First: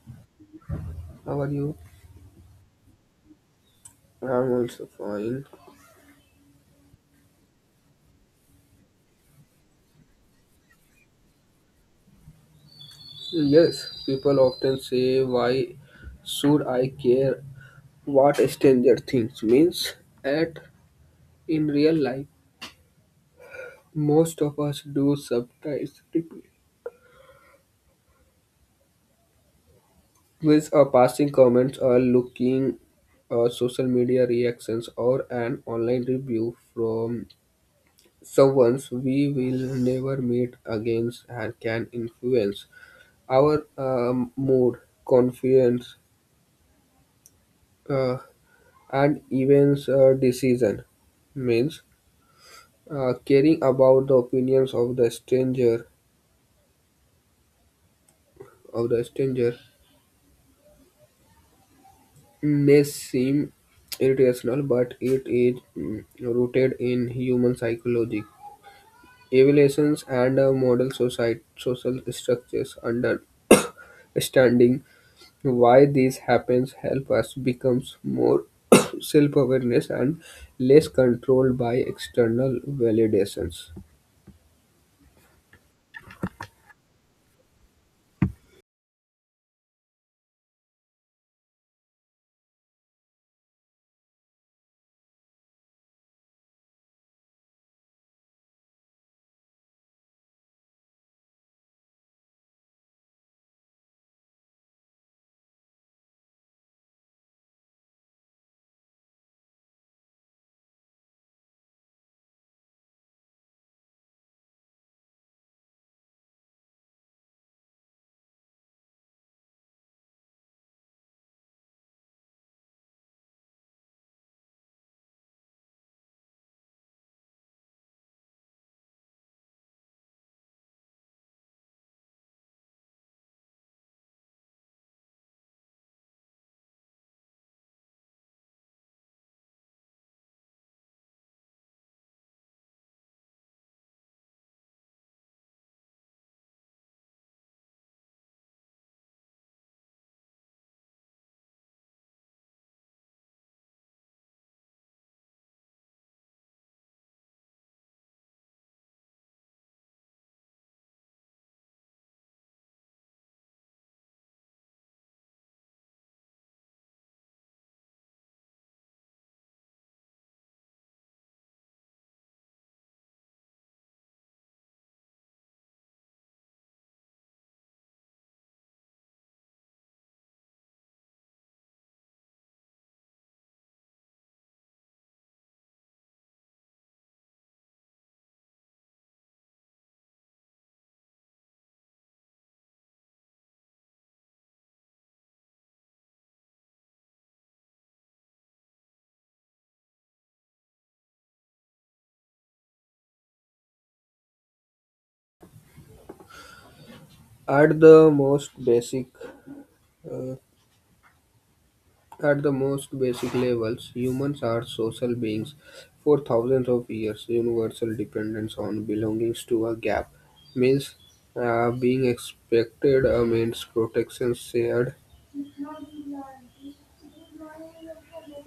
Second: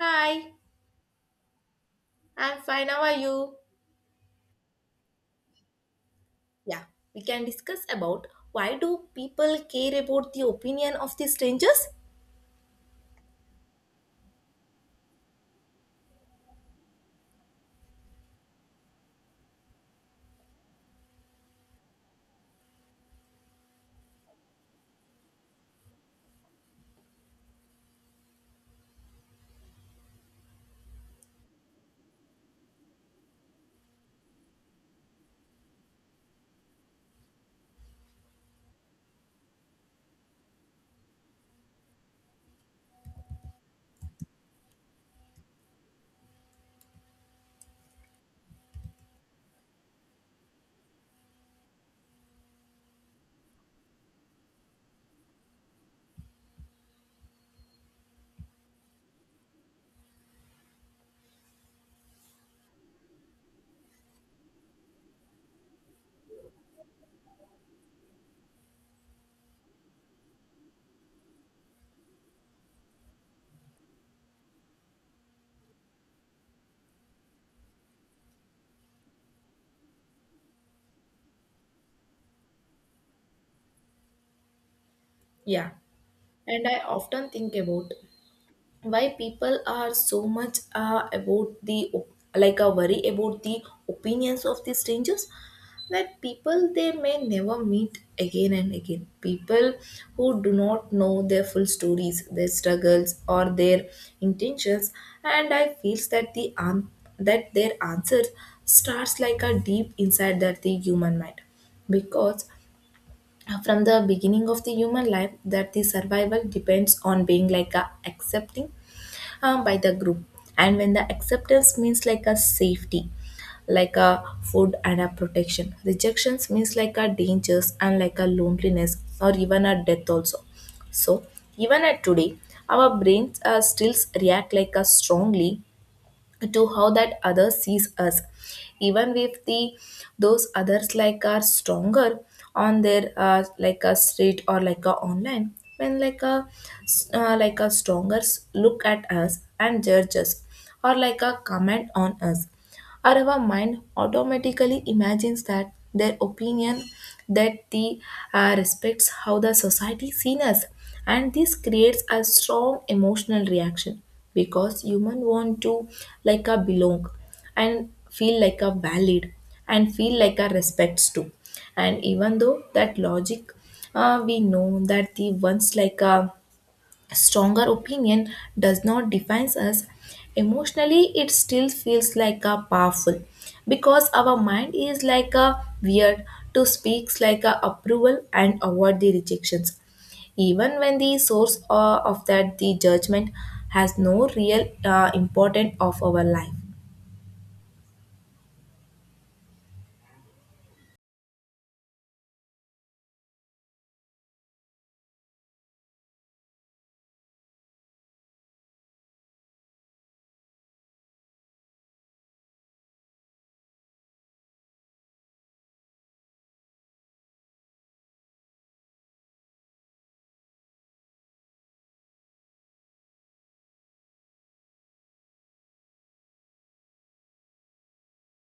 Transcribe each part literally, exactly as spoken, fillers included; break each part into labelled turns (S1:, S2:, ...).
S1: Hi,
S2: How are you?
S1: I'm fine. How are you?
S2: I'm also fine.
S1: Yeah, we can discuss about why do people care about the opinion of the strangers?
S2: Yes, people often say, "Why should I care what a stranger thinks?" means at In real life, most of us do sometimes with a passing comments or looking uh, social media reactions or an online review from someone we will never meet again and can influence our um, mood, confidence, uh, and events uh, decision means uh, caring about the opinions of the stranger of the stranger may seem irrational, but it is mm, rooted in human psychology evaluations and uh, model society social structures. Understanding why this happens help us becomes more self-awareness and less controlled by external validations.
S1: Yeah, and I often think about why people are so much uh, about the op- like a worry about the opinions of the strangers, that people they may never meet again and again, people who do not know their full stories, their struggles, or their intentions. And I feels that the an- that their answer starts like a deep inside that the human mind, because uh, from the beginning of the human life that the survival depends on being like a accepting uh, by the group. And when the acceptance means like a safety, like a food and a protection, rejections means like a dangers and like a loneliness or even a death also. So even at today, our brains uh, still react like a strongly to how that other sees us, even if the those others like are stronger on their uh, like a street or like a online. When like a s- uh, like a stronger s- look at us and judge us, or like a comment on us, or our mind automatically imagines that their opinion, that the uh, respects how the society seen us. And this creates a strong emotional reaction because human want to like a belong and feel like a valid and feel like a respects too. And even though that logic, uh, we know that the ones like a a stronger opinion does not define us. Emotionally, it still feels like a powerful because our mind is like a weird to speaks like a approval and avoid the rejections. Even when the source uh, of that the judgment has no real uh, important of our life.
S2: at the most basic At the most basic levels, humans are social beings. For thousands of years, universal dependence on belongings to a gap means uh, being expected uh, means protection, shared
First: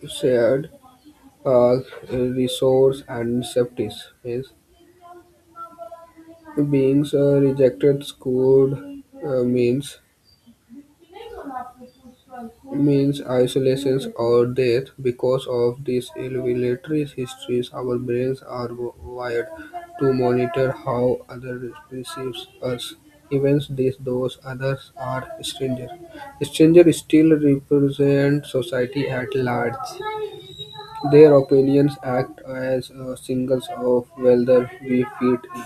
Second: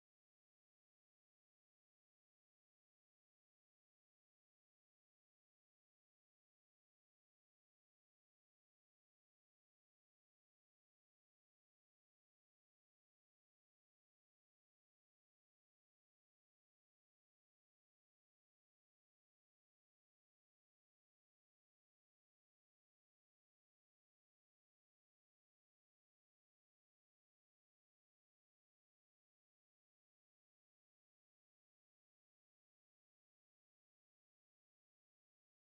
S2: shared uh, resource and safeties, means beings uh, rejected could uh, means means isolations, or death. Because of these evolutionary histories, our brains are w- wired to monitor how others perceive us, even these those others are stranger. Stranger still represent society at large. Their opinions act as uh, signals of whether we fit in,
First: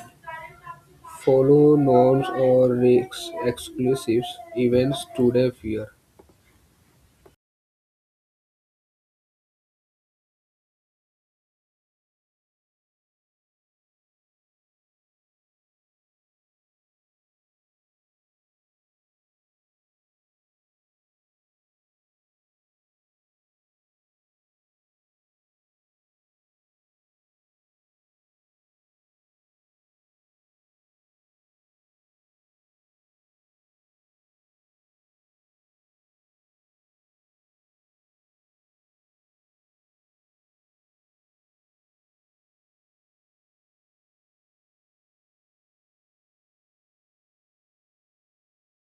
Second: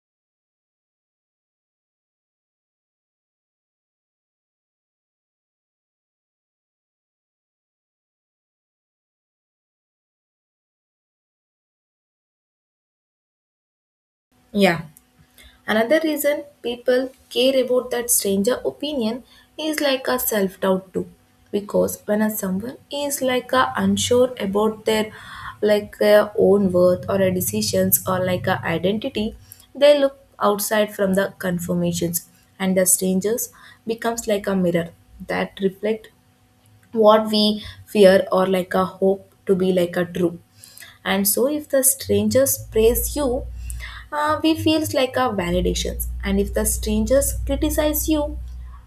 S2: follow norms, or risk exclusives. Events today fear.
S1: Yeah. Another reason people care about that stranger opinion is like a self doubt too, because when a someone is like a unsure about their, like their own worth or a decisions or like a identity, they look outside from the confirmations, and the strangers becomes like a mirror that reflect what we fear or like a hope to be like a true. And so, if the stranger praise you, uh, we feels like a validations, and if the strangers criticize you,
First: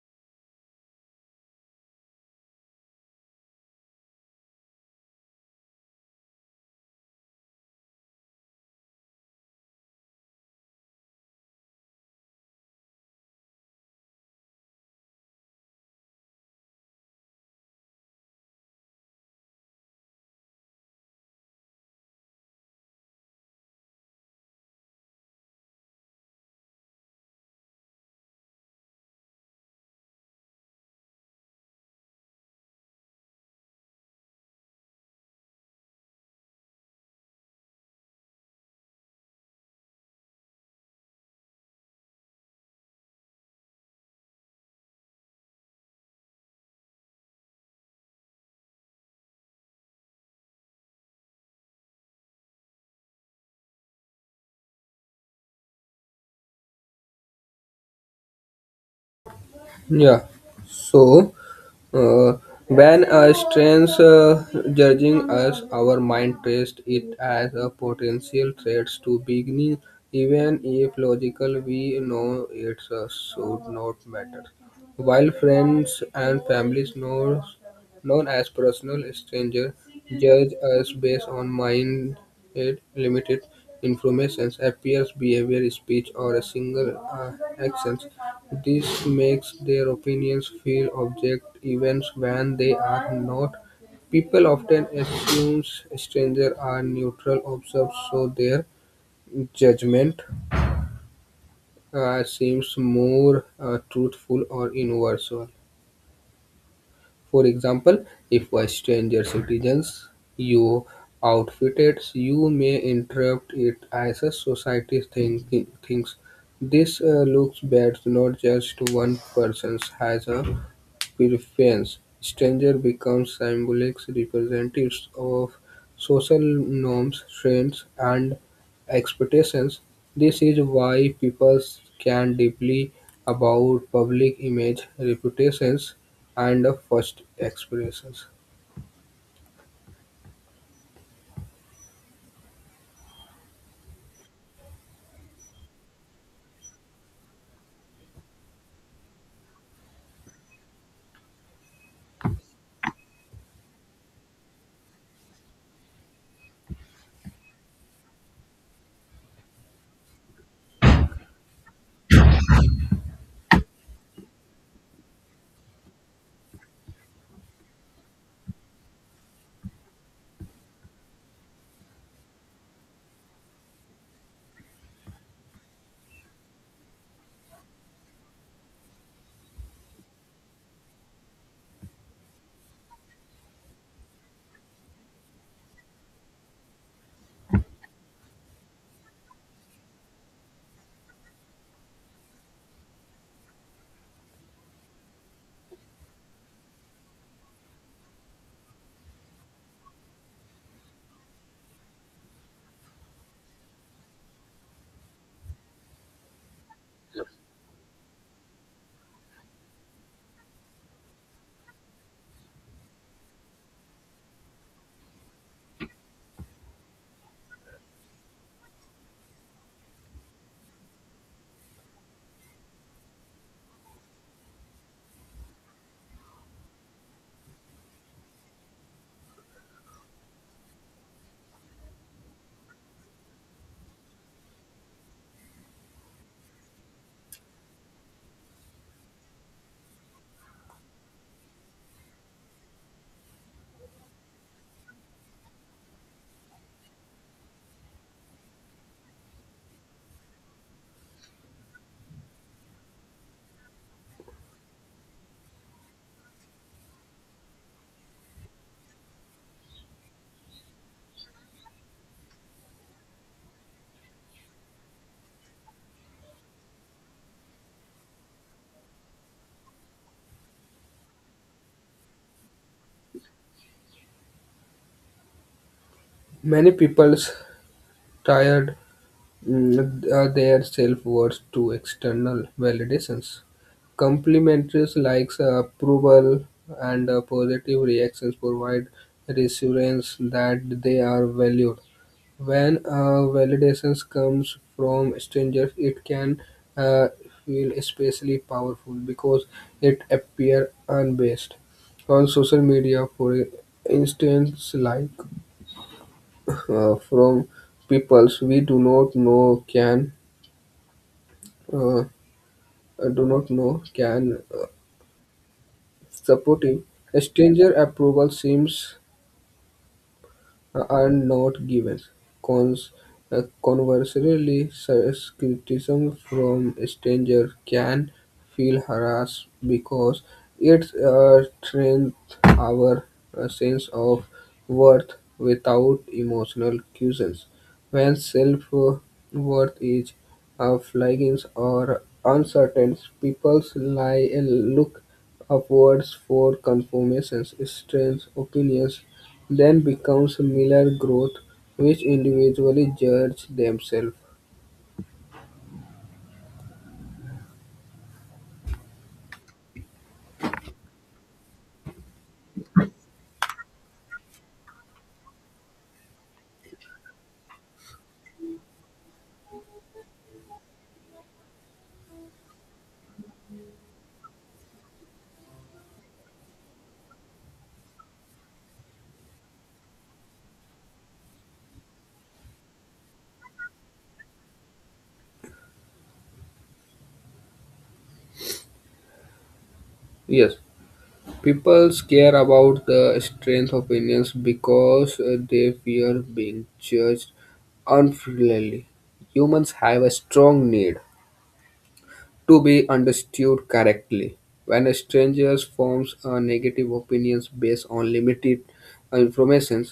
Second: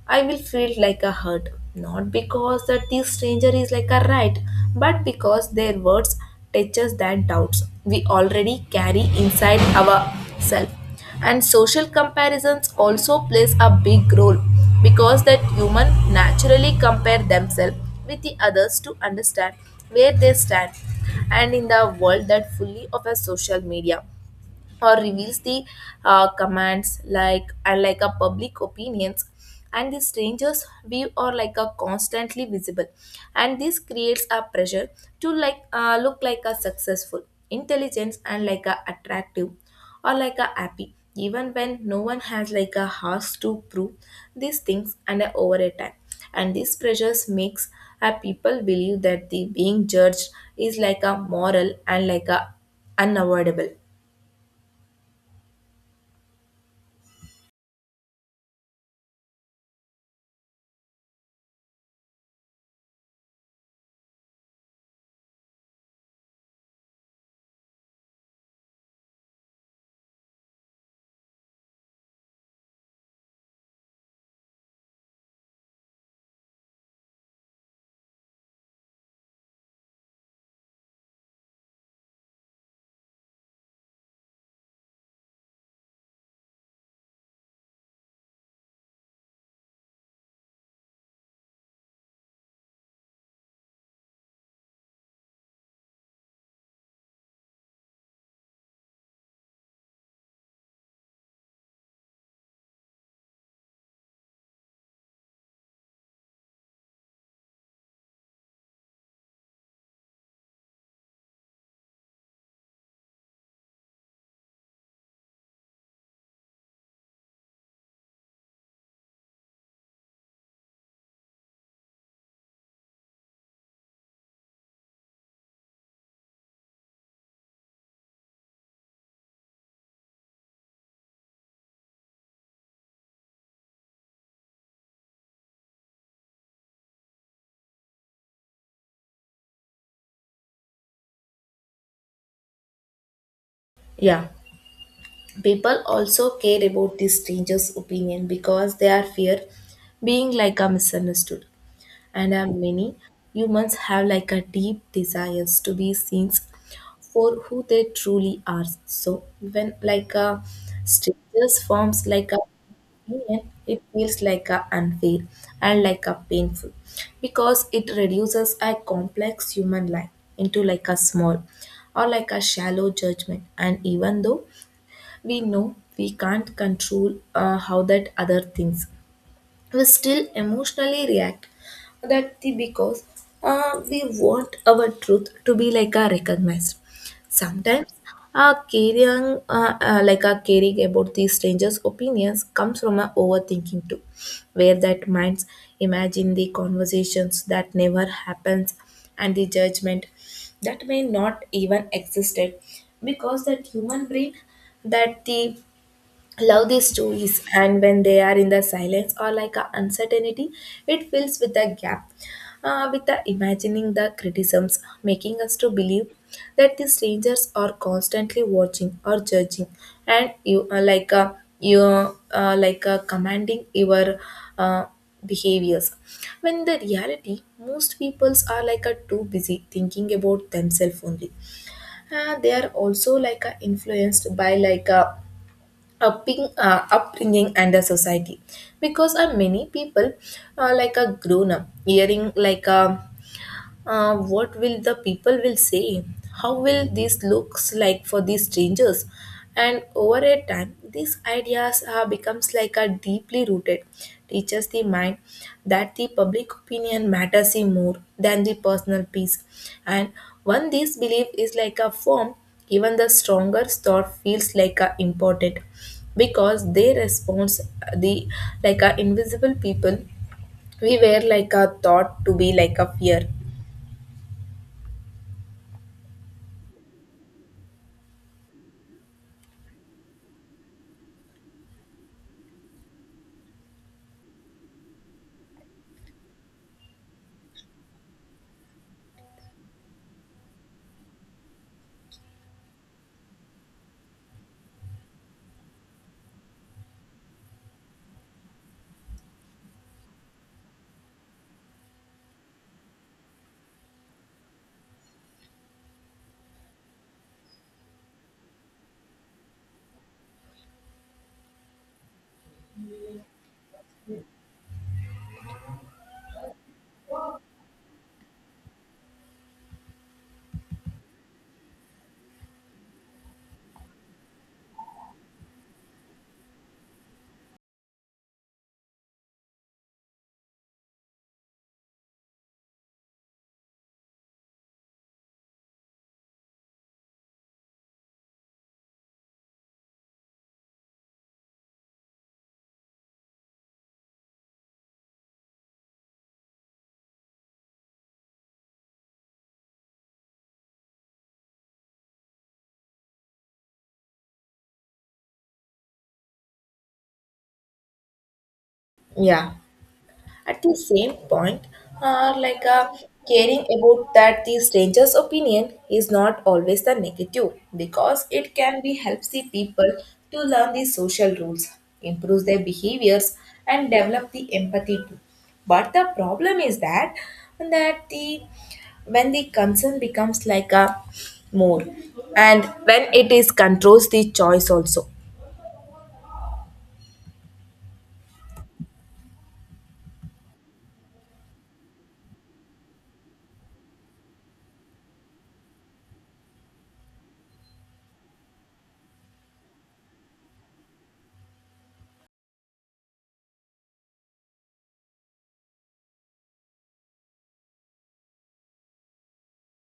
S1: I will feel like a hurt, not because that this stranger is like a right, but because their words touches that doubts we already carry inside our self. And social comparisons also plays a big role because that human naturally compare themselves with the others to understand where they stand. And in the world that fully of a social media or reveals the uh, commands like and like a public opinions, and the strangers view are like a constantly visible, and this creates a pressure to like uh, look like a successful, intelligence, and like a attractive or like a happy, even when no one has like a has to prove these things. And a over a time, and these pressures makes a people believe that the being judged is like a moral and like a unavoidable.
S2: Yeah. So, uh, when a strange uh, judging us, our mind treats it as a potential threat to beginning, even if logical we know it uh, should not matter. While friends and families knows- known as personal stranger, judge us based on minute, limited information, appearance, behavior, speech, or a single uh, action, this makes their opinions feel object even when they are not. People often assume strangers are neutral observers, so their judgment uh, seems more uh, truthful or universal. For example, if a stranger citizens you outfitted, you may interrupt it as a society thinking, thinks. This uh, looks bad, not just one person has a preference. Stranger becomes symbolic representatives of social norms, trends, and expectations. This is why people can deeply about public image, reputations, and first expressions.
S1: Yeah. People also care about the stranger's opinion because they are fear being like a misunderstood. And are many humans have like a deep desires to be seen for who they truly are. So when like a strangers forms like a opinion, it feels like a unfair and like a painful because it reduces a complex human life into like a small or like a shallow judgment. And even though we know we can't control uh, how that other things, we still emotionally react, that the because uh, we want our truth to be like a recognized. Sometimes uh, caring uh, uh, like a caring about the strangers opinions comes from a overthinking too, where that minds imagine the conversations that never happens and the judgment that may not even existed, because that human brain, that the love these stories, and when they are in the silence or like a uncertainty, it fills with a gap uh, with the imagining the criticisms, making us to believe that the strangers are constantly watching or judging, and you are like a you uh, like a commanding your uh, behaviors, when the reality most peoples are like a too busy thinking about themselves only. Uh, they are also like a influenced by like a upping, uh, upbringing and the society, because uh, many people, uh, like a grown up hearing like a, uh, what will the people will say? How will this looks like for these strangers? And over a time, these ideas are becomes like a deeply rooted, teaches the mind that the public opinion matters in more than the personal peace. And when this belief is like a form, even the stronger thought feels like a important because they response uh, the like a invisible people we were like a thought to be like a fear.
S2: Many people tired Mm, uh, their self-worth to external validations. Complimentaries like uh, approval and uh, positive reactions provide reassurance that they are valued. When uh, validations comes from strangers, it can uh, feel especially powerful because it appear unbased. On social media, for instance, like uh, from peoples we do not know can uh, do not know can uh, support him. Stranger approval seems uh, are not given. Cons, uh, Conversely, such criticism from stranger can feel harassed because it uh, strengthens our uh, sense of worth without emotional cuisines. When self-worth is uh, flagging or uncertain, people lie and look upwards for confirmations. Strange opinions then becomes mirror growth, which individually judge themselves.
S1: Yeah. At the same point, uh, like uh, caring about that the stranger's opinion is not always the negative, because it can be helps the people to learn the social rules, improve their behaviors, and develop the empathy too. But the problem is that that the, when the concern becomes like a more, and when it is controls the choice also,
S2: Yes, people care about the strength of opinions because uh, they fear being judged unfairly. Humans have a strong need to be understood correctly. When a stranger forms a negative opinions based on limited information,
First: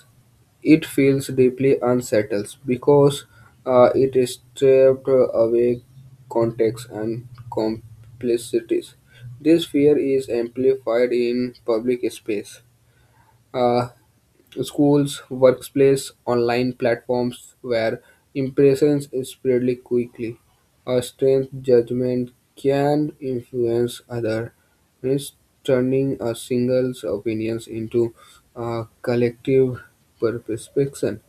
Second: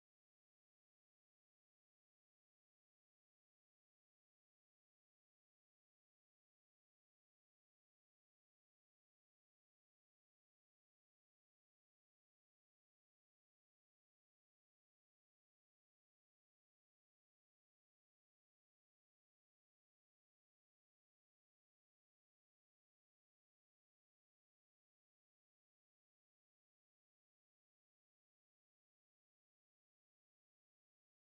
S2: it feels deeply unsettled because uh, it is stripped away context and complexities. This fear is amplified in public space, uh, schools, workplace, online platforms where impressions spread quickly. A strange judgment can influence others, turning a single's opinions into a collective perception.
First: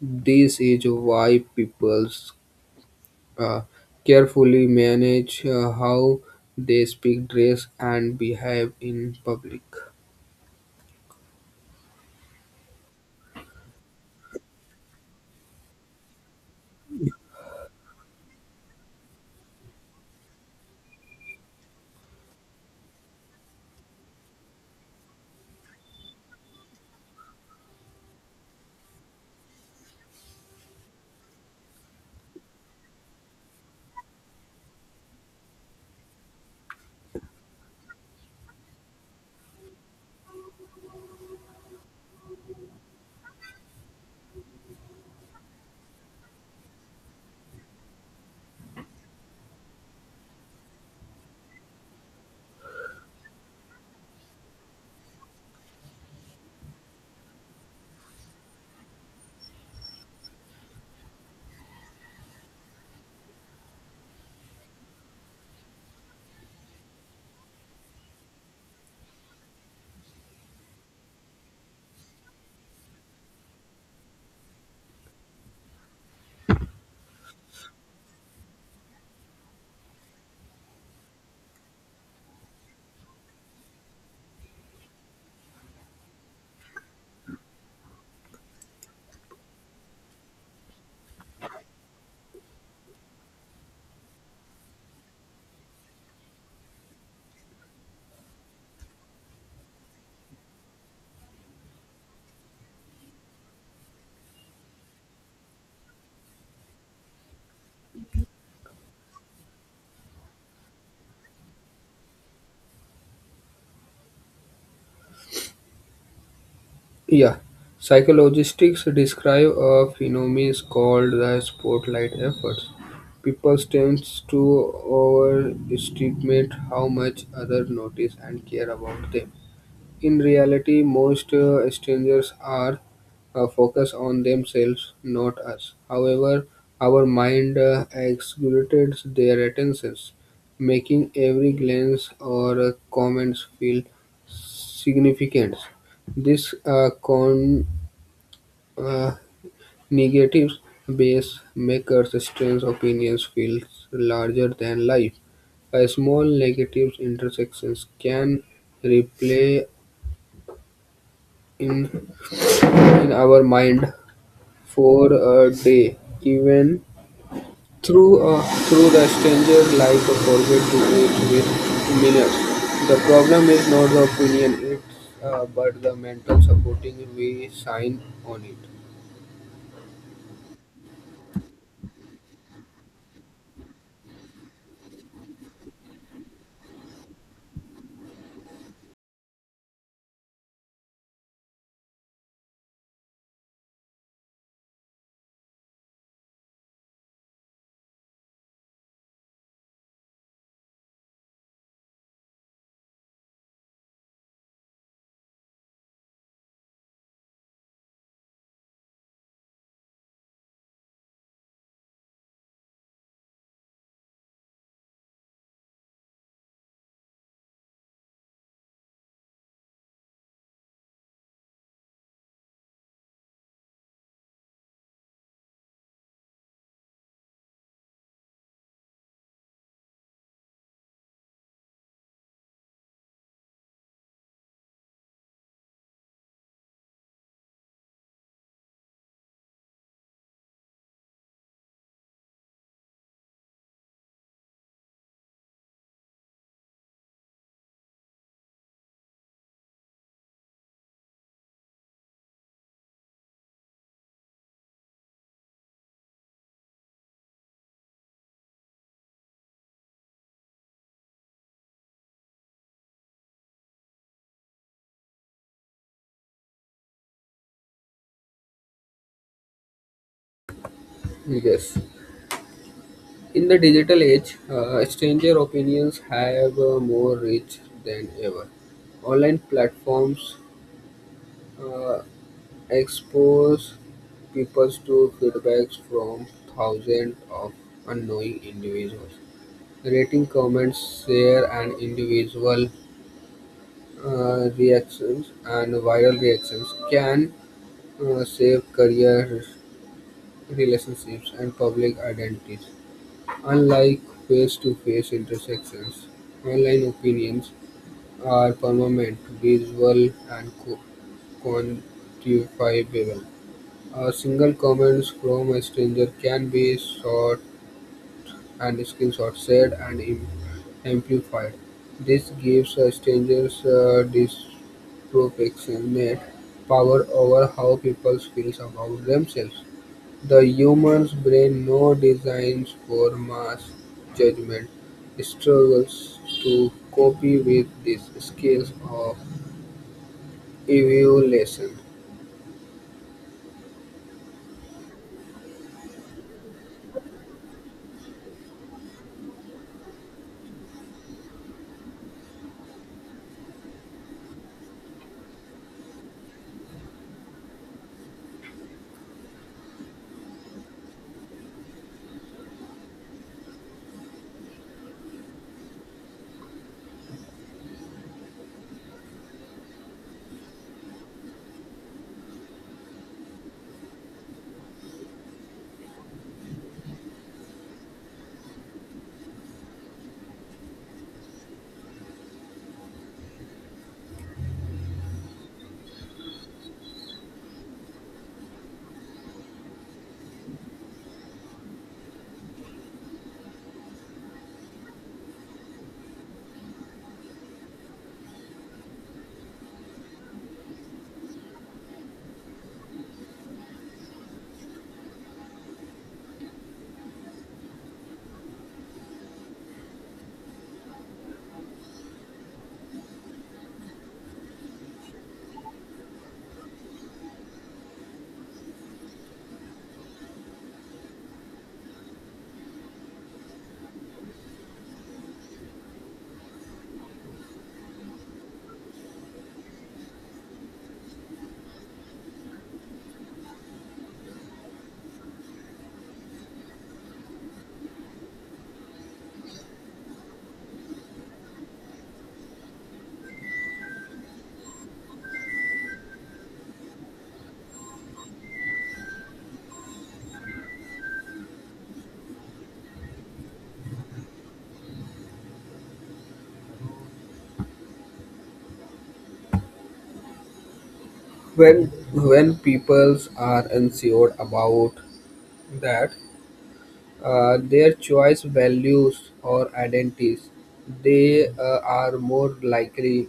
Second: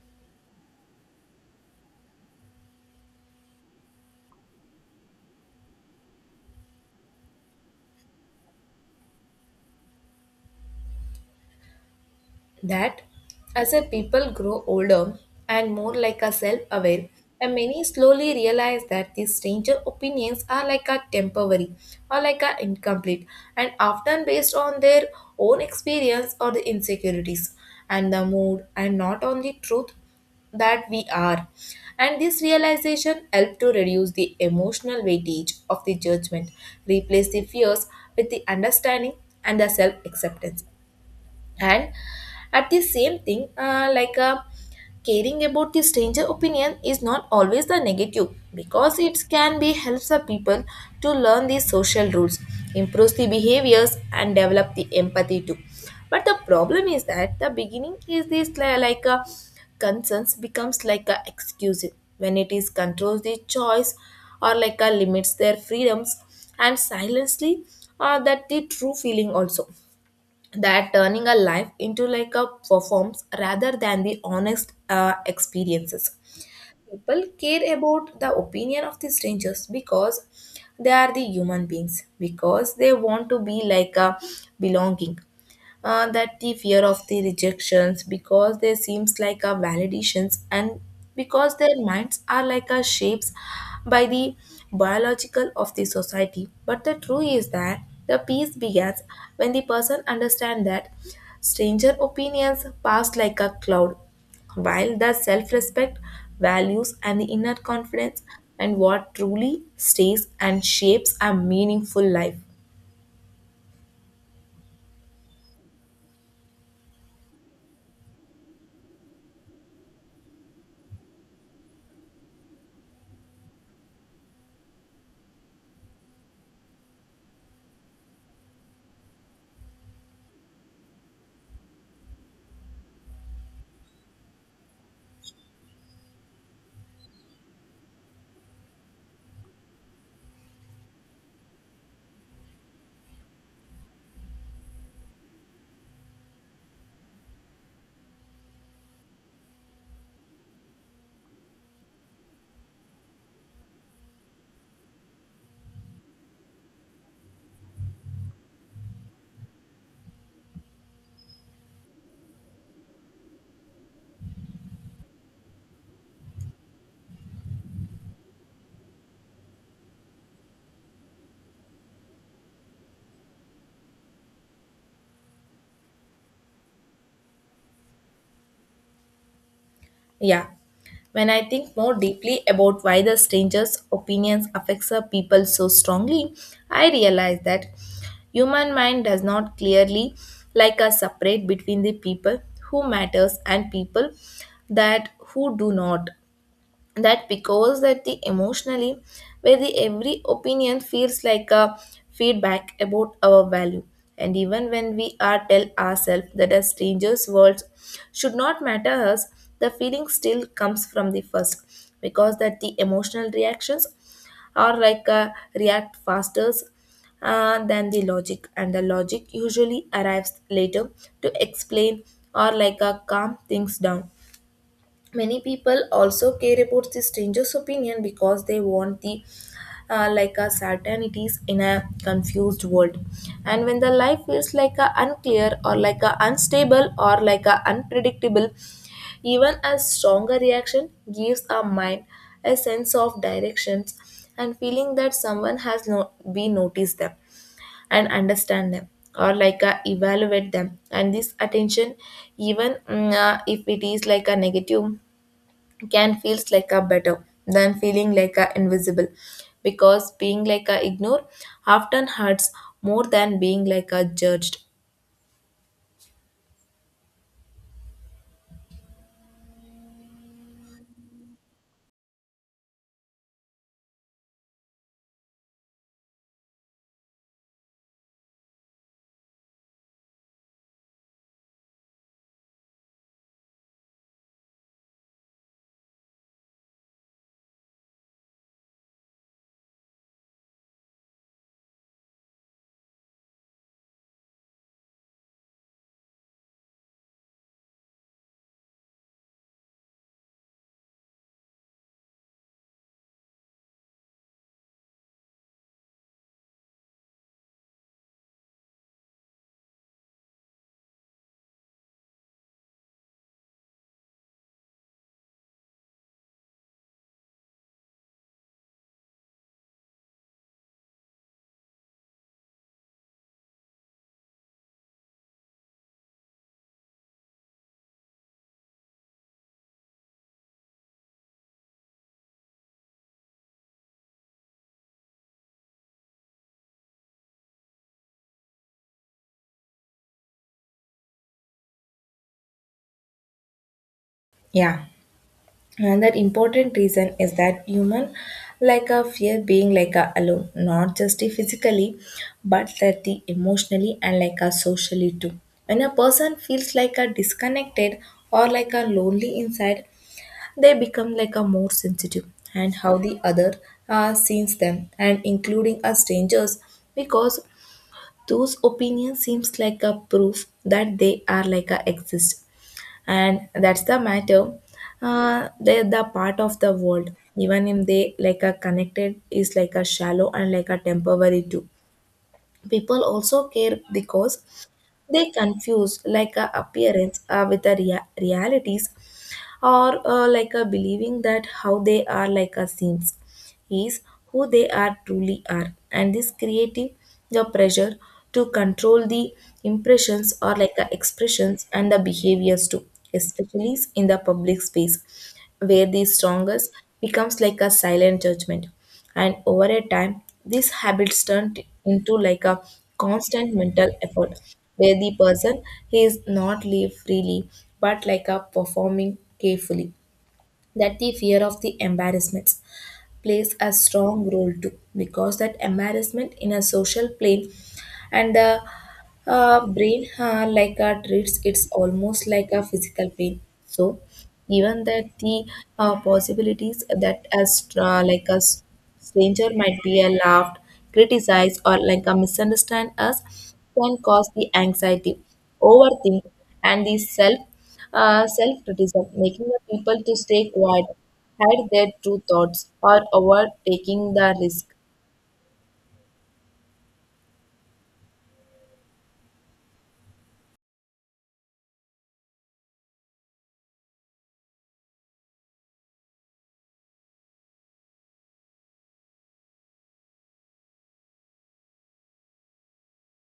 S2: This is why people uh, carefully manage uh, how they speak, dress, and behave in public.
S1: that as a people grow older and more like a self-aware, and many slowly realize that these stranger opinions are like a temporary or like a incomplete, and often based on their own experience or the insecurities and the mood, and not on the truth that we are. And this realization helped to reduce the emotional weightage of the judgment, replace the fears with the understanding and the self acceptance. And at the same thing, uh, like uh, caring about the stranger opinion is not always the negative, because it can be helps the people to learn the social rules, improves the behaviors, and develop the empathy too. But the problem is that the beginning is this li- like a concerns becomes like a excuse, when it is controls the choice or like a limits their freedoms, and silently uh, that the true feeling also, that turning a life into like a performance rather than the honest uh, experiences. People care about the opinion of the strangers because they are the human beings, because they want to be like a belonging, uh, that the fear of the rejections, because they seems like a validations, and because their minds are like a shapes by the biological of the society. But the truth is that the peace begins when the person understand that stranger opinions pass like a cloud, while the self-respect, values, and the inner confidence and what truly stays and shapes a meaningful life.
S2: Yeah, psychologists describe a phenomenon called the spotlight effect. People tend to overestimate how much others notice and care about them. In reality, most uh, strangers are uh, focused on themselves, not us. However, our mind uh, exaggerates their attentions, making every glance or uh, comments feel significance. This uh, con uh, negatives base makers' strange opinions feel larger than life. A small negative intersections can replay in in our mind for a day, even through a, through the stranger like a forget to eat with minutes. The problem is not the opinion, it's uh, but the mental supporting we sign on it.
S1: Yeah. When I think more deeply about why the stranger's opinions affects a people so strongly, I realize that human mind does not clearly like us separate between the people who matters and people that who do not, that because that the emotionally, where the every opinion feels like a feedback about our value. And even when we are tell ourselves that a stranger's words should not matter us, the feeling still comes from the first, because that the emotional reactions are like a react faster uh, than the logic, and the logic usually arrives later to explain or like a calm things down. Many people also care about the stranger's opinion because they want the uh, like a certainties in a confused world, and when the life feels like a unclear or like a unstable or like a unpredictable, even a stronger reaction gives our mind a sense of directions and feeling that someone has no we noticed them and understand them or like a evaluate them. And this attention, even mm, uh, if it is like a negative, can feels like a better than feeling like a invisible, because being like a ignore often hurts more than being like a judged.
S2: Yes. In the digital age, uh, stranger opinions have uh, more reach than ever. Online platforms uh, expose people to feedbacks from thousands of unknowing individuals. Rating comments, share, and individual uh, reactions and viral reactions can uh, shape career, relationships, and public identities. Unlike face-to-face intersections, online opinions are permanent, visual, and co- quantifiable. A single comment from a stranger can be sought and screenshot, shared, and im- amplified. This gives a stranger's uh, disproportionate power over how people feel about themselves. The human's brain, now designed for mass judgment, struggles to cope with this scale of evaluation.
S1: Yeah. And that important reason is that human like a fear being like a alone, not just the physically but that the emotionally and like a socially too. When a person feels like a disconnected or like a lonely inside, they become like a more sensitive and how the other uh, sees them, and including us strangers, because those opinions seems like a proof that they are like a exist and that's the matter, uh, they're the part of the world, even if they like a connected is like a shallow and like a temporary too. People also care because they confuse like a appearance, uh, with the rea- realities, or uh, like a believing that how they are like a seems is who they are truly are. And this creative the pressure to control the impressions or like a expressions and the behaviors too, especially in the public space where the strongest becomes like a silent judgment. And over a time these habits turn t- into like a constant mental effort, where the Person is not live freely but like a performing carefully that the fear of the embarrassments plays a strong role too because that embarrassment in a social plane and the uh, brain uh, like uh, treats it's almost like a physical pain. So even that the uh, possibilities that as uh, like a s- stranger might be a laughed, criticized, or like a misunderstand us can cause the anxiety, overthink, and the self uh, self-criticism, making the people to stay quiet, hide their true thoughts, or avoid taking the risk.
S2: When, when people are unsure about that, uh, their choice values or identities, they uh, are more likely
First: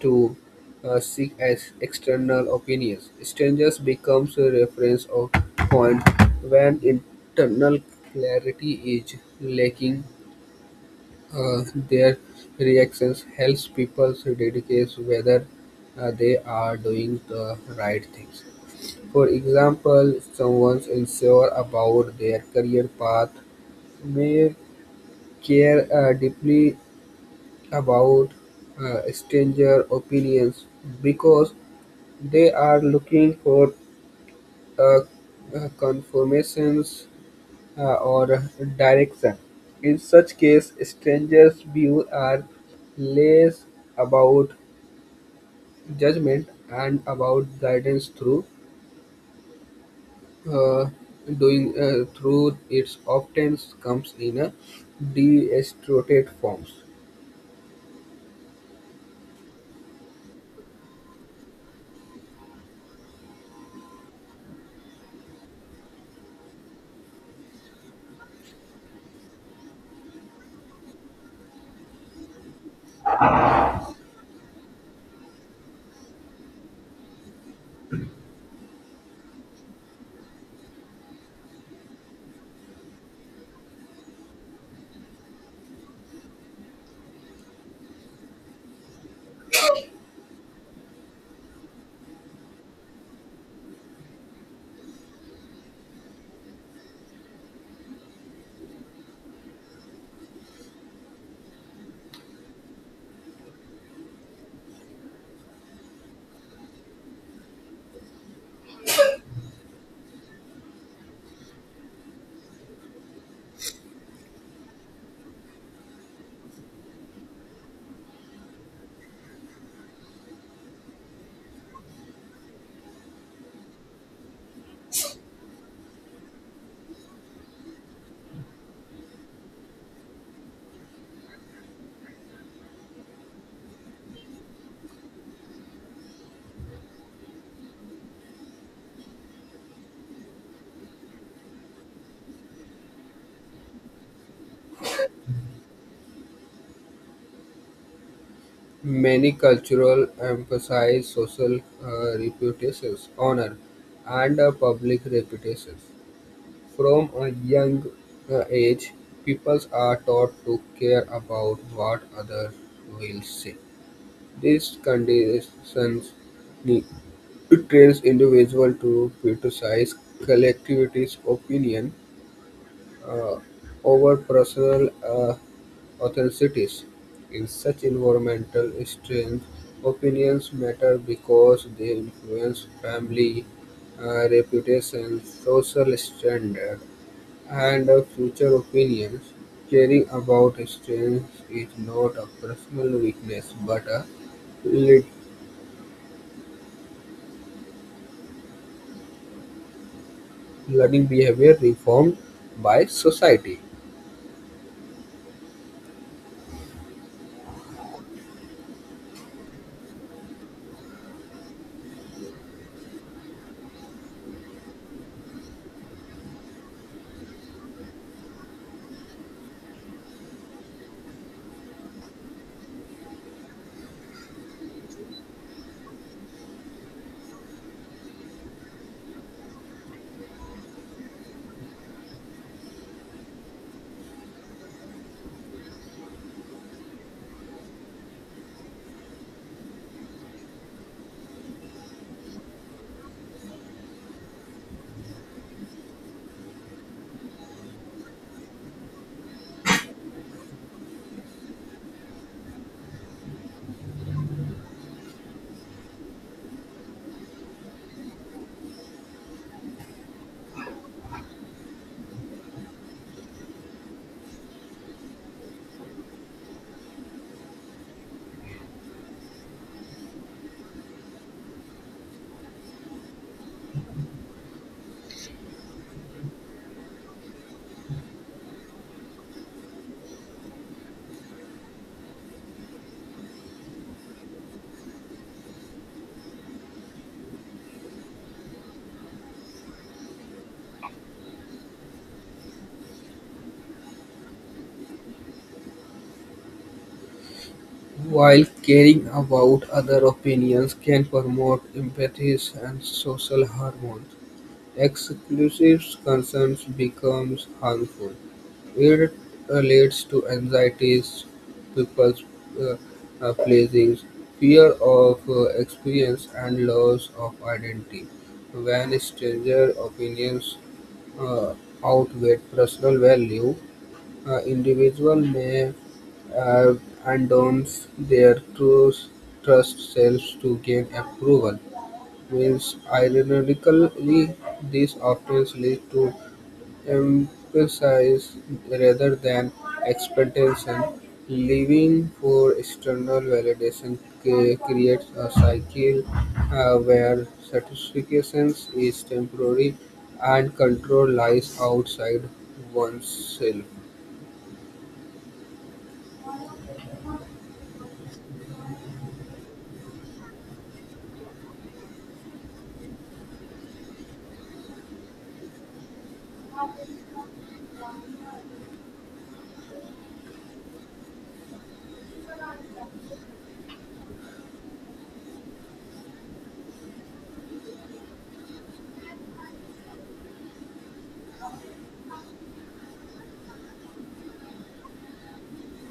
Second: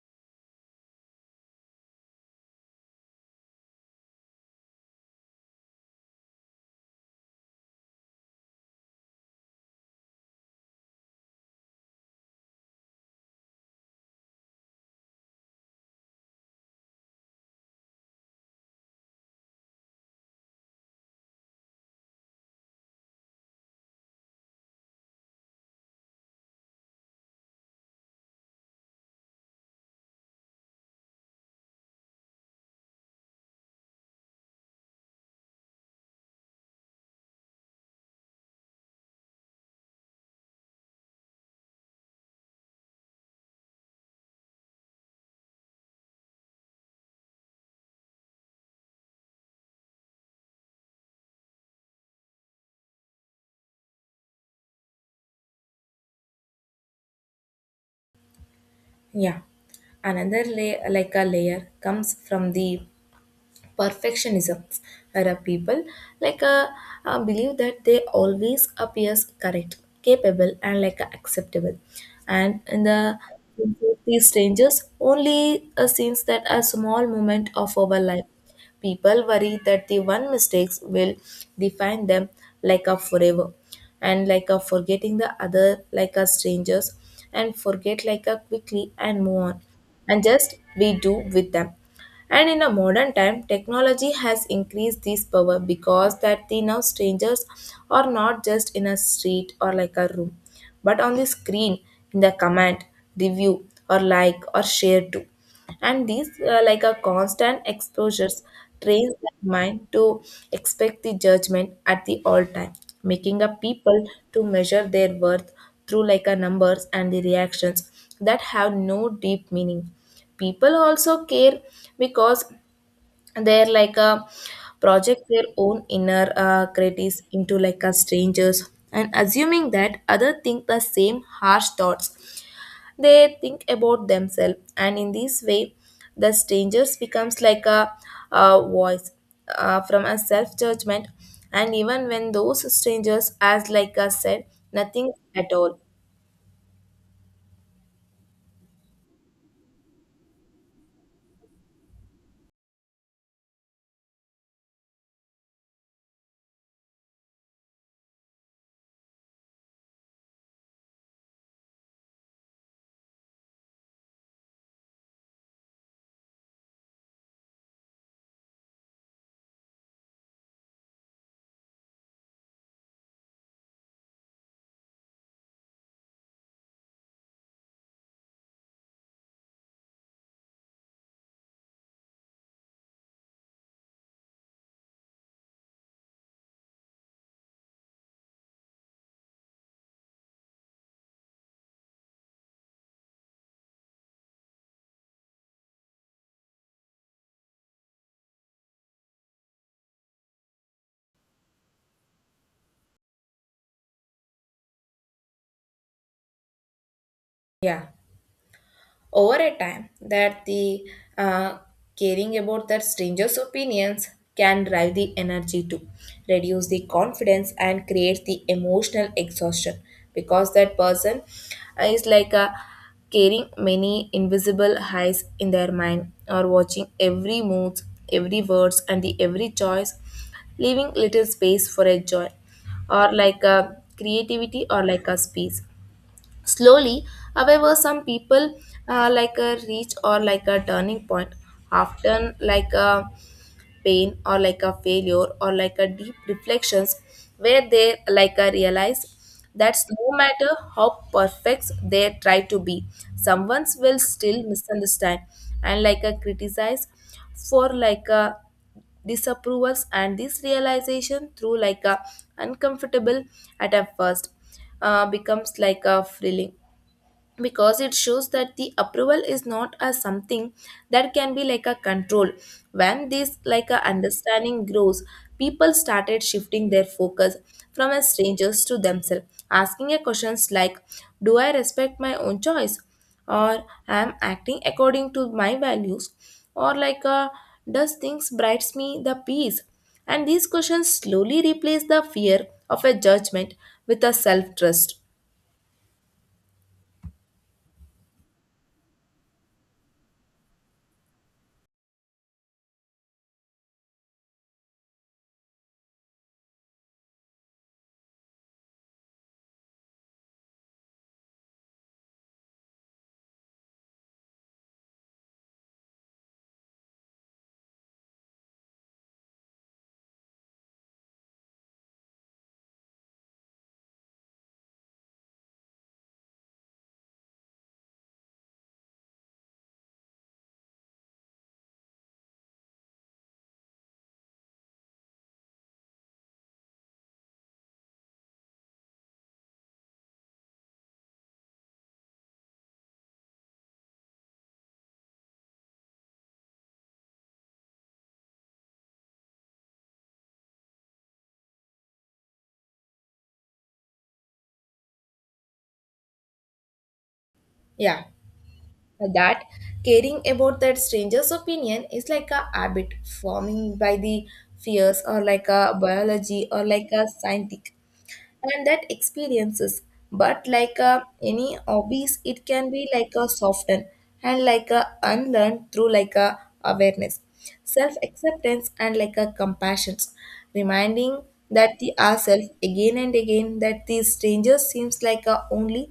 S2: to uh, seek as external opinions. Strangers becomes a reference or point when internal clarity is lacking. Uh, their reactions helps people to dedicate whether uh, they are doing the right things. For example, someone's unsure about their career path may care uh, deeply about uh, stranger opinions because they are looking for uh, uh, confirmations uh, or direction. In such case, strangers' views are less about judgment and about guidance through uh, doing uh, through its often comes in a distorted forms.
S1: Yeah. Another layer, like a layer, comes from the perfectionism are people like uh, uh, believe that they always appears correct, capable, and like uh, acceptable. And in the these strangers only uh, seems that a small moment of our life, people worry that the one mistakes will define them like a forever, and like a forgetting the other like a strangers and forget like a quickly and move on, and just we do with them. And in a modern time, technology has increased this power because that the now strangers are not just in a street or like a room, but on the screen, in the comment, review, or like or share too. And these uh, like a constant exposures trains the mind to expect the judgment at the all time, making a people to measure their worth through like a numbers and the reactions that have no deep meaning. People also care because they're like a project their own inner uh, critics into like a strangers and assuming that other think the same harsh thoughts they think about themselves. And in this way the strangers becomes like a, a voice uh, from a self judgment, and even when those strangers as like I said nothing at all.
S2: Many cultural emphasize social uh, reputations, honor, and uh, public reputations. From a young uh, age, people are taught to care about what others will say. These conditions ne- trains individual to criticize collectivities opinion uh, over personal uh, authorities. In such environmental strains, opinions matter because they influence family uh, reputation, social standard, and uh, future opinions. Caring about strains is not a personal weakness but a le- learning behavior reformed by society.
S1: Yeah. Over a time that the uh, caring about that stranger's opinions can drive the energy to reduce the confidence and create the emotional exhaustion because that person is like a carrying many invisible eyes in their mind or watching every move, every words, and the every choice, leaving little space for a joy or like a creativity or like a space. Slowly, however, some people uh, like a reach or like a turning point, often like a pain or like a failure or like a deep reflections, where they like a realize that no matter how perfect they try to be, someone will still misunderstand and like a criticize for like a disapprovals. And this realization through like a uncomfortable at a first uh, becomes like a thrilling because it shows that the approval is not as something that can be like a control. When this like a understanding grows, people started shifting their focus from as strangers to themselves, asking a questions like, do I respect my own choice, or am acting according to my values, or like a does things brights me the peace? And these questions slowly replace the fear of a judgment with a self trust.
S2: While caring about other opinions can promote empathy and social harmony, exclusive concerns becomes harmful; it uh, leads to anxiety, people-pleasing, fear of uh, experience, and loss of identity. When stranger opinions uh, outweigh personal value, uh, individual may uh, endorse their true trust selves to gain approval. Means, ironically, this often leads to emphasis rather than expectation. Living for external validation ca- creates a cycle uh, where satisfaction is temporary and control lies outside oneself.
S1: Yeah, that caring about that stranger's opinion is like a habit forming by the fears or like a biology or like a scientific and that experiences, but like a, any hobbies it can be like a softened and like a unlearned through like a awareness, self acceptance, and like a compassion, reminding that the ourselves again and again that the stranger seems like a only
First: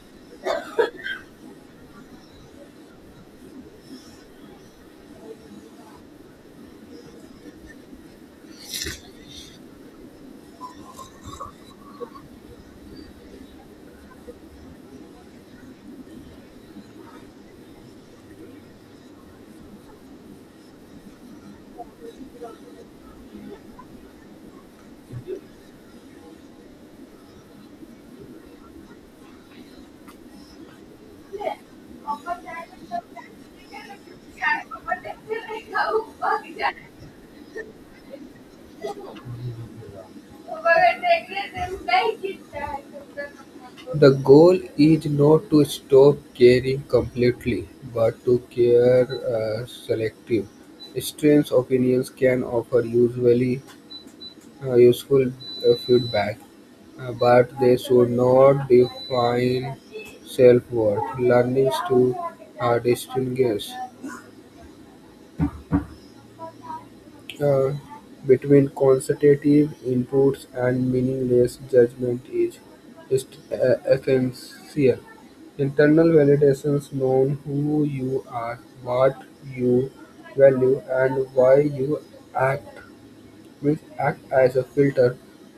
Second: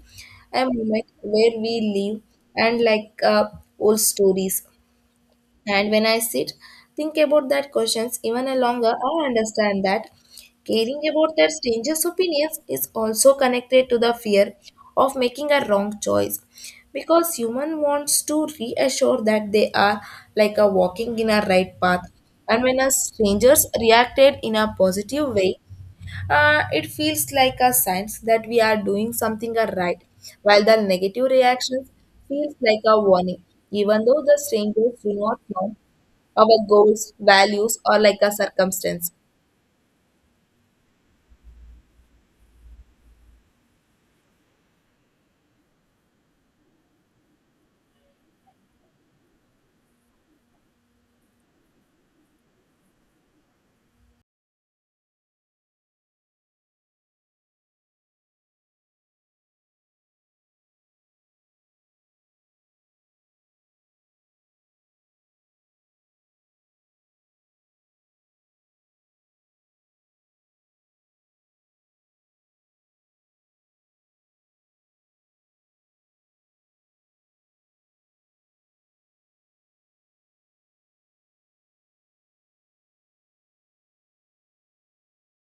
S1: a moment where we live, and like uh, old stories. And when I sit, think about that questions even a longer, I understand that caring about that stranger's opinions is also connected to the fear of making a wrong choice, because human wants to reassure that they are like a walking in a right path. And when a strangers reacted in a positive way, uh, it feels like a sense that we are doing something uh, right, while the negative reactions feels like a warning, even though the strangers do not know our goals, values, or like a circumstance.
S2: The goal is not to stop caring completely, but to care uh, selective. Strange opinions can offer usually uh, useful uh, feedback, uh, but they should not define self-worth. Learning to uh, distinguish Uh, between quantitative inputs and meaningless judgment is est- uh, essential. Internal validations known who you are, what you value, and why you act will act as a filter.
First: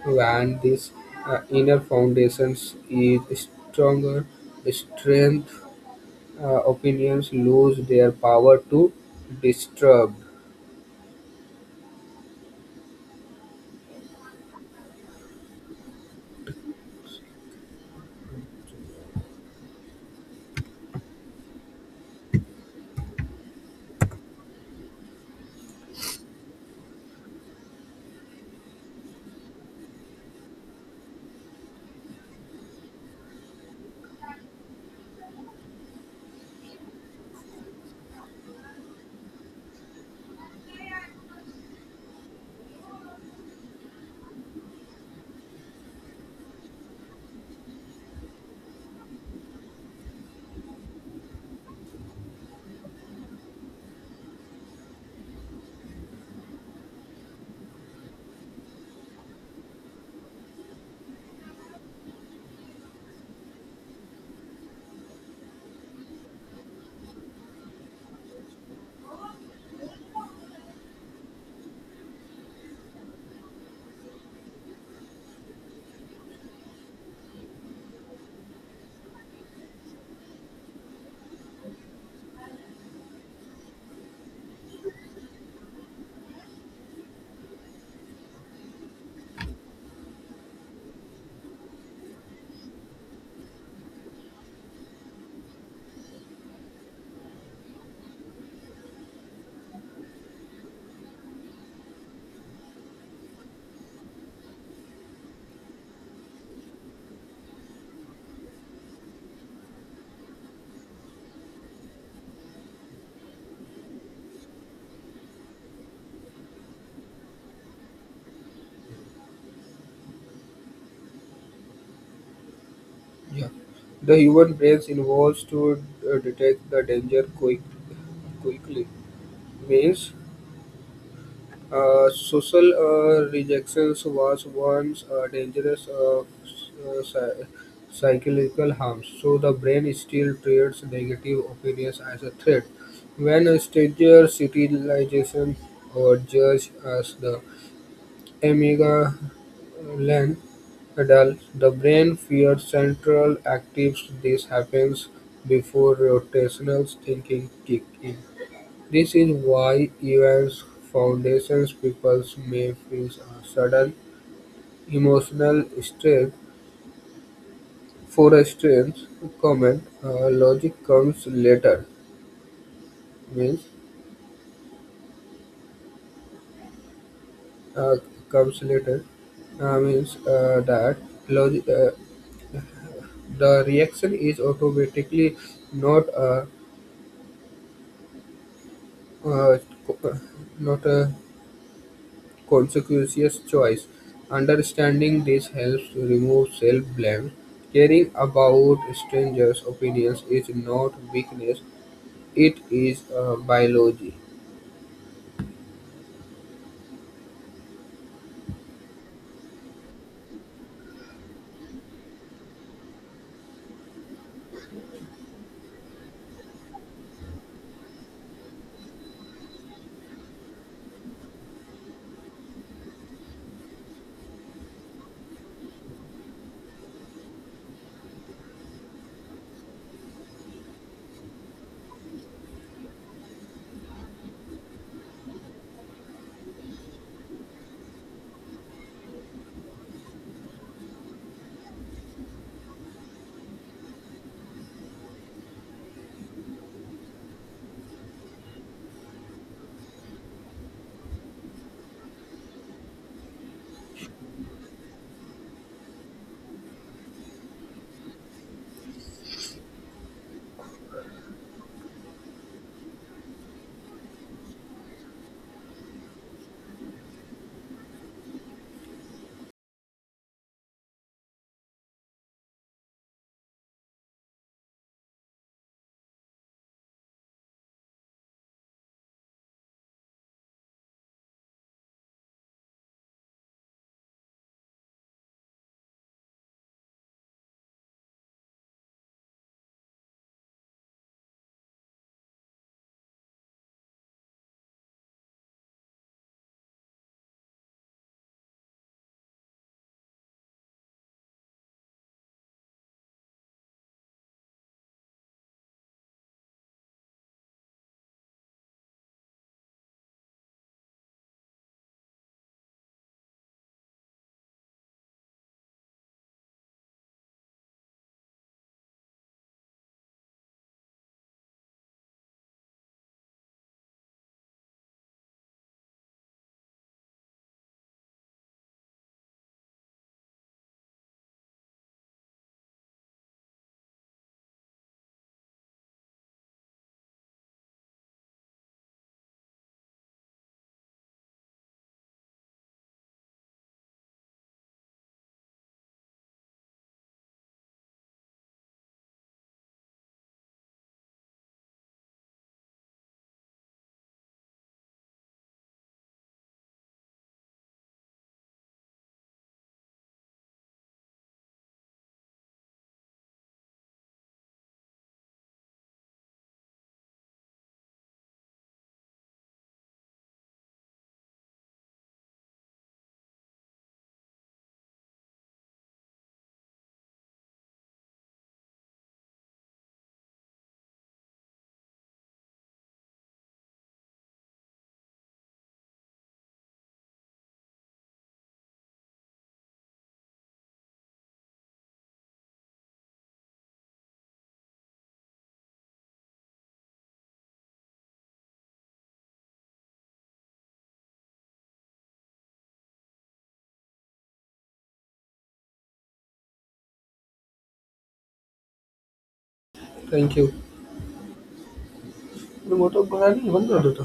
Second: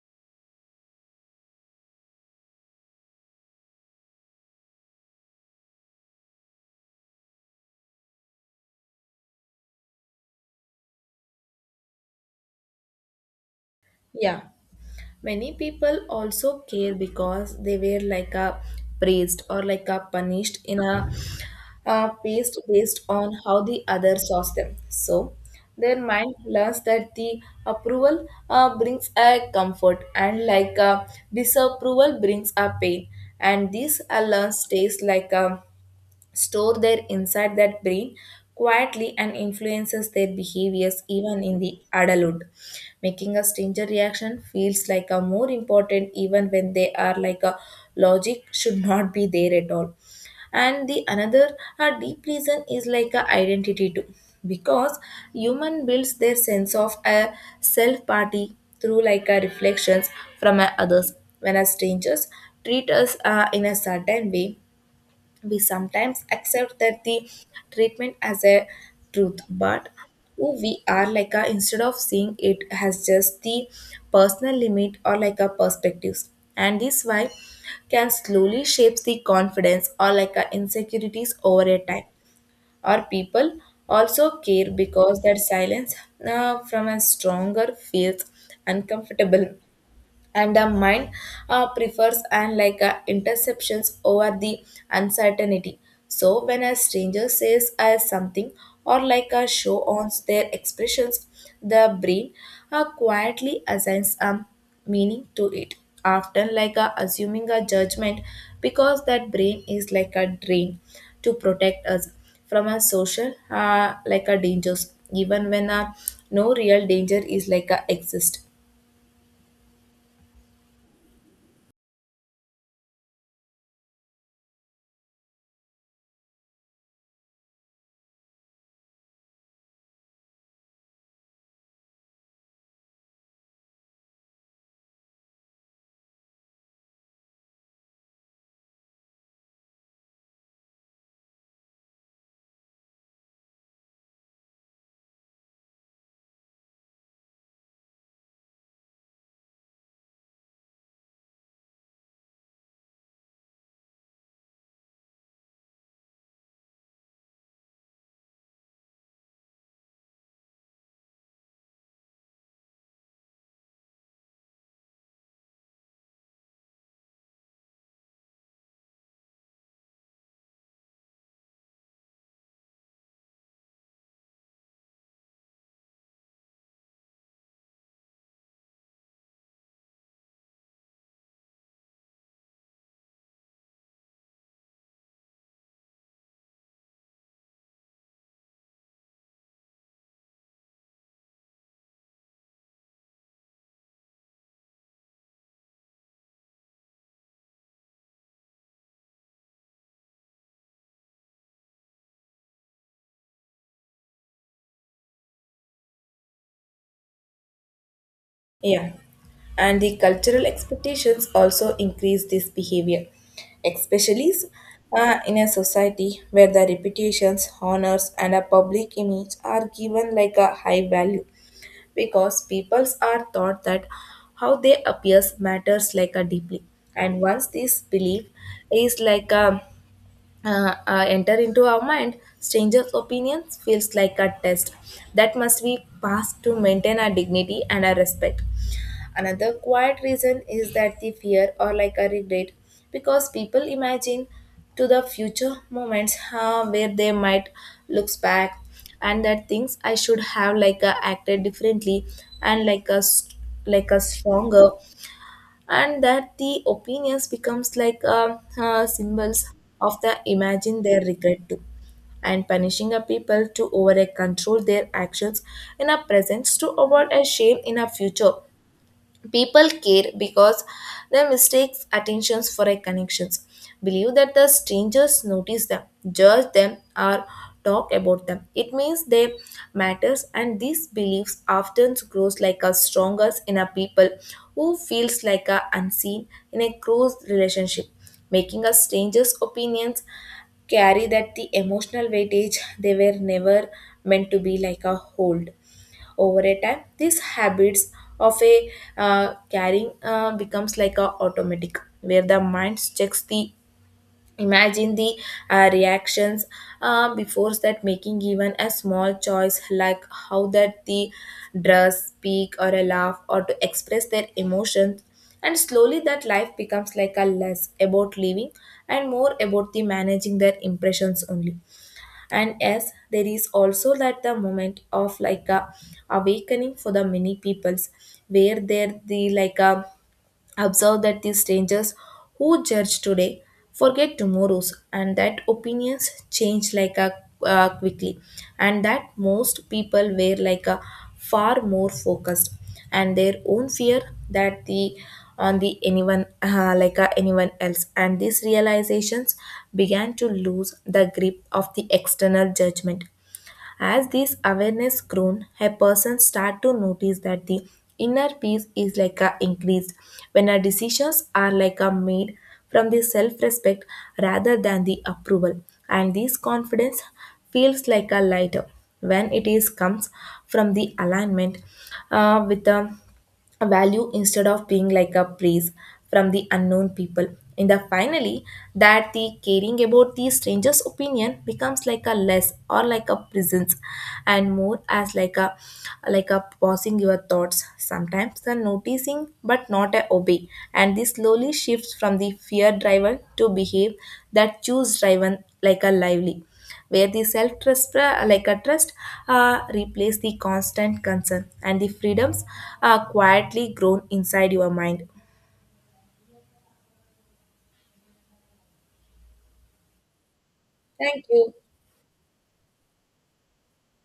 S2: When this uh, inner foundations is stronger strength uh, opinions lose their power to disturb.
S1: Yeah. Many people also care because they were like a praised or like a punished in a uh, paste based on how the other saw them. So their mind learns that the approval uh, brings a comfort and like a disapproval brings a pain, and this uh, learn stays like a store their inside that brain quietly and influences their behaviors even in the adulthood, making a stranger reaction feels like a more important even when they are like a logic should not be there at all. And the another a deep reason is like a identity too, because human builds their sense of a self party through like a reflections from a others. When a strangers treat us uh, in a certain way, we sometimes accept that the treatment as a truth, but who we are like a instead of seeing it as just the personal limit or like a perspectives. And this why can slowly shapes the confidence or like a insecurities over a time. Or people also care because that silence uh, from a stronger feels uncomfortable, and the mind uh, prefers and like uh, interceptions over the uncertainty. So when a stranger says uh, something or like a show on their expressions, the brain uh, quietly assigns a meaning to it, often like a assuming a judgment, because that brain is like a drain to protect us from a social uh, like a dangers even when uh, no real danger is like a exist.
S2: Yeah, the human brain evolves to uh, detect the danger quick, quickly. Means, uh, social uh, rejection was once uh, dangerous uh, uh, psy- psychological harm, so the brain still treats negative opinions as a threat. When a stranger civilization or judge as the Amygdalin adults, the brain feeds central actives, this happens before rotational thinking kicks in. This is why even foundation people may feel a sudden emotional stress for a strange comment. Uh, logic comes later means uh, comes later uh, means uh, that logic. uh, The reaction is automatically not a, a co- not a conscious choice. Understanding this helps remove self-blame. Caring about strangers' opinions is not weakness; it is a biology.
S1: Yeah, and the cultural expectations also increase this behavior, especially uh, in a society where the reputations, honors, and a public image are given like a high value, because peoples are taught that how they appears matters like a deeply. And once this belief is like a uh, uh, enter into our mind, strangers opinions feels like a test that must be passed to maintain our dignity and our respect. Another quiet reason is that the fear or like a regret, because people imagine to the future moments uh, where they might look back and that things I should have like uh, acted differently and like a st- like a stronger, and that the opinions becomes like uh, uh, symbols of the imagine their regret too, and punishing a people to over control their actions in a presence to avoid a shame in a future. People care because they mistakes attentions for a connections, believe that the strangers notice them, judge them, or talk about them. It means they matters, and these beliefs often grows like a strongest in a people who feels like a unseen in a close relationship, making a stranger's opinions carry that the emotional weightage they were never meant to be like a hold. Over a time, these habits of a uh, carrying uh, becomes like a automatic, where the mind checks the imagine the uh, reactions uh, before that making even a small choice, like how that the dress, speak, or a laugh, or to express their emotions. And slowly that life becomes like a less about living and more about the managing their impressions only. And yes, there is also that the moment of like a awakening for the many peoples, where there the like a observe that these strangers who judge today forget tomorrow's, and that opinions change like a uh, quickly, and that most people were like a far more focused and their own fear that the on the anyone uh, like a anyone else. And these realizations began to lose the grip of the external judgment. As this awareness grown, a person start to notice that the inner peace is like a increased when our decisions are like a made from the self-respect rather than the approval, and this confidence feels like a lighter when it is comes from the alignment uh, with the a value instead of being like a praise from the unknown people. And the finally, that the caring about the stranger's opinion becomes like a less or like a presence and more as like a, like a pausing your thoughts. Sometimes the noticing but not a obey. And this slowly shifts from the fear driven to behave that choose driven like a lively, where the self trust, like a trust, uh, replace the constant concern, and the freedoms are quietly grown inside your mind.
S2: Thank you.
S1: Thank you.